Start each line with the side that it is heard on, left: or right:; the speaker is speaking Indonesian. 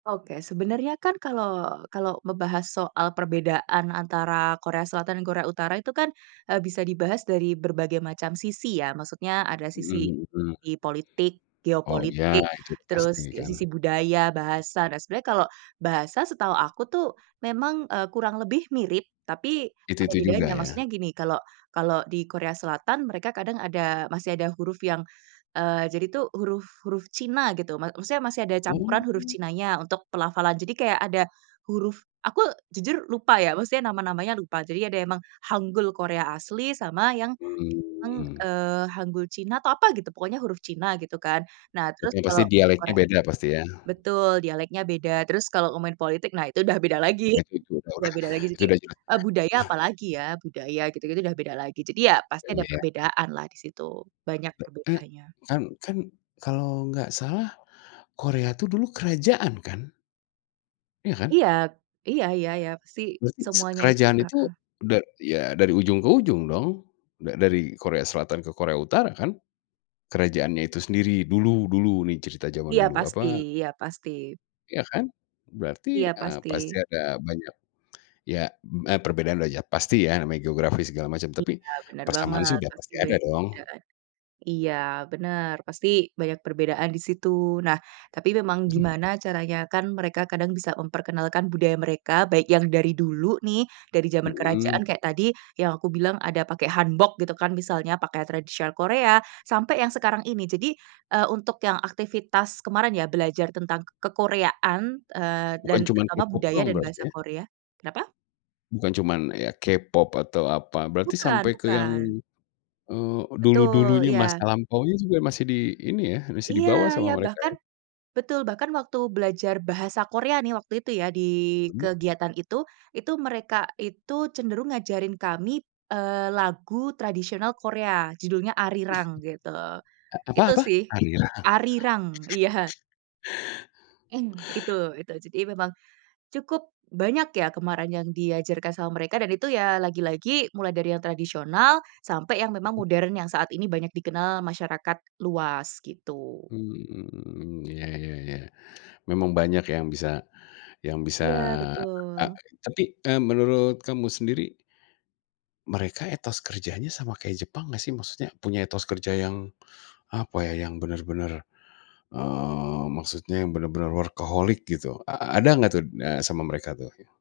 right: Oke, sebenarnya kan kalau kalau membahas soal perbedaan antara Korea Selatan dan Korea Utara itu kan, eee, bisa dibahas dari berbagai macam sisi ya. Maksudnya, ada sisi
left: Mhm mhm.
right: sisi politik,
left: Oh ya,
right: geopolitik,
left: itu pasti
right: terus
left: kan.
right: sisi budaya, bahasa, dan sebenarnya kalau bahasa setahu aku tuh memang, eee, kurang lebih mirip tapi
left: Itu
right: ada
left: itu juga
right: bedanya.
left: ya.
right: Maksudnya gini, kalau kalau di Korea Selatan mereka kadang ada masih ada huruf yang, eee, jadi tuh huruf huruf China gitu. Ma maksudnya masih ada campuran huruf
left: Mmm.
right: China-nya untuk pelafalan, jadi kayak ada huruf aku, jujur lupa ya, maksudnya nama-namanya lupa. Jadi ada emang hanggul Korea asli sama yang, emang,
left: Mmm.
right: eee, hanggul China atau apa gitu, pokoknya huruf China gitu kan. Nah terus
left: Yang pasti
right: kalau
left: dialeknya
right: Korea
left: beda, pasti ya.
right: betul, dialeknya beda. Terus kalau main politik, nah itu udah beda lagi
left: Nah itu udah
right: udah
left: udah,
right: beda lagi.
left: itu
right: Jadi,
left: udah jelas
right: eee, budaya
left: nah
right: apalagi ya, budaya gitu gitu udah beda lagi. Jadi ya, pasti
left: dan
right: ada
left: iya
right: perbedaan lah di situ, banyak
left: E e
right: perbedaannya.
left: kan kan kalau nggak salah, Korea tuh dulu kerajaan kan? Iya kan?
right: Iya iya, ya ya, pasti
left: Berarti s
right: semuanya itu
left: kerajaan itu
right: heeh.
left: da ya dari ujung ke ujung dong. Da dari Korea Selatan ke Korea Utara kan. Kerajaannya itu sendiri, dulu dulu nih cerita zaman
right: Iya
left: dulu,
right: pasti
left: apa
right: iya pasti.
left: iya kan, berarti,
right: Iya
left: eee,
right: pasti.
left: pasti ada, banyak ya, me e perbedaan lah ya, pasti ya, namanya geografis segala macam. Tapi,
right: Iya, benar
left: persamaan sih
right: banget,
left: sudah
right: pasti
left: pasti ada
right: banyak
left: dong.
right: perbedaan. Iya, benar, pasti banyak perbedaan di situ. Nah, tapi memang
left: Mhm.
right: gimana caranya kan mereka kadang bisa memperkenalkan budaya mereka, baik yang dari dulu nih, dari zaman
left: Mhm.
right: kerajaan, kayak tadi, yang aku bilang ada pakai Hanbok gitu kan misalnya, pakaian tradisional Korea, sampai yang sekarang ini. Jadi, eee, untuk, yang aktivitas kemarin ya belajar tentang kekoreaan, eee, dan
left: Bukan cuman
right: agama,
left: K-Pop
right: budaya
left: doang
right: dan bahasa
left: berarti ya?
right: Korea kenapa?
left: Bukan cuman ya K-Pop atau apa. Berarti
right: Bukan
left: sampai ke yang,
right: bukan.
left: eee,
right: Betul,
left: dulu-dulunya masa
right: iya.
left: lampaunya juga masih di ini ya, masih
right: Iya
left: dibawa sama
right: iya,
left: mereka ya?
right: bahkan betul, bahkan waktu belajar bahasa Korea nih waktu itu ya, di
left: Mmm.
right: kegiatan itu. Itu mereka itu cenderung ngajarin kami, eee, lagu tradisional Korea, judulnya
left: Mmm,
right: Arirang gitu.
left: a apa
right: Itu
left: apa, Arirang?
right: sih. Arirang iya. Mmm, itu itu. Jadi memang, cukup banyak ya kemarin yang diajarkan sama mereka, dan itu ya, lagi-lagi mulai dari yang tradisional, sampai yang memang
left: Mmm.
right: modern yang saat ini banyak dikenal masyarakat luas gitu.
left: Mmm, iya ya ya. Memang banyak yang bisa yang bisa
right: Iya,
left: e
right: betul.
left: tapi, eee, menurut kamu sendiri mereka etos kerjanya sama kayak Jepang nggak sih, maksudnya, punya etos kerja yang, apa ya, yang benar-benar, eee, maskudnya yang benar-benar workaholic gitu heeh, a ada nggak tuh, eee, sama mereka tuh ya?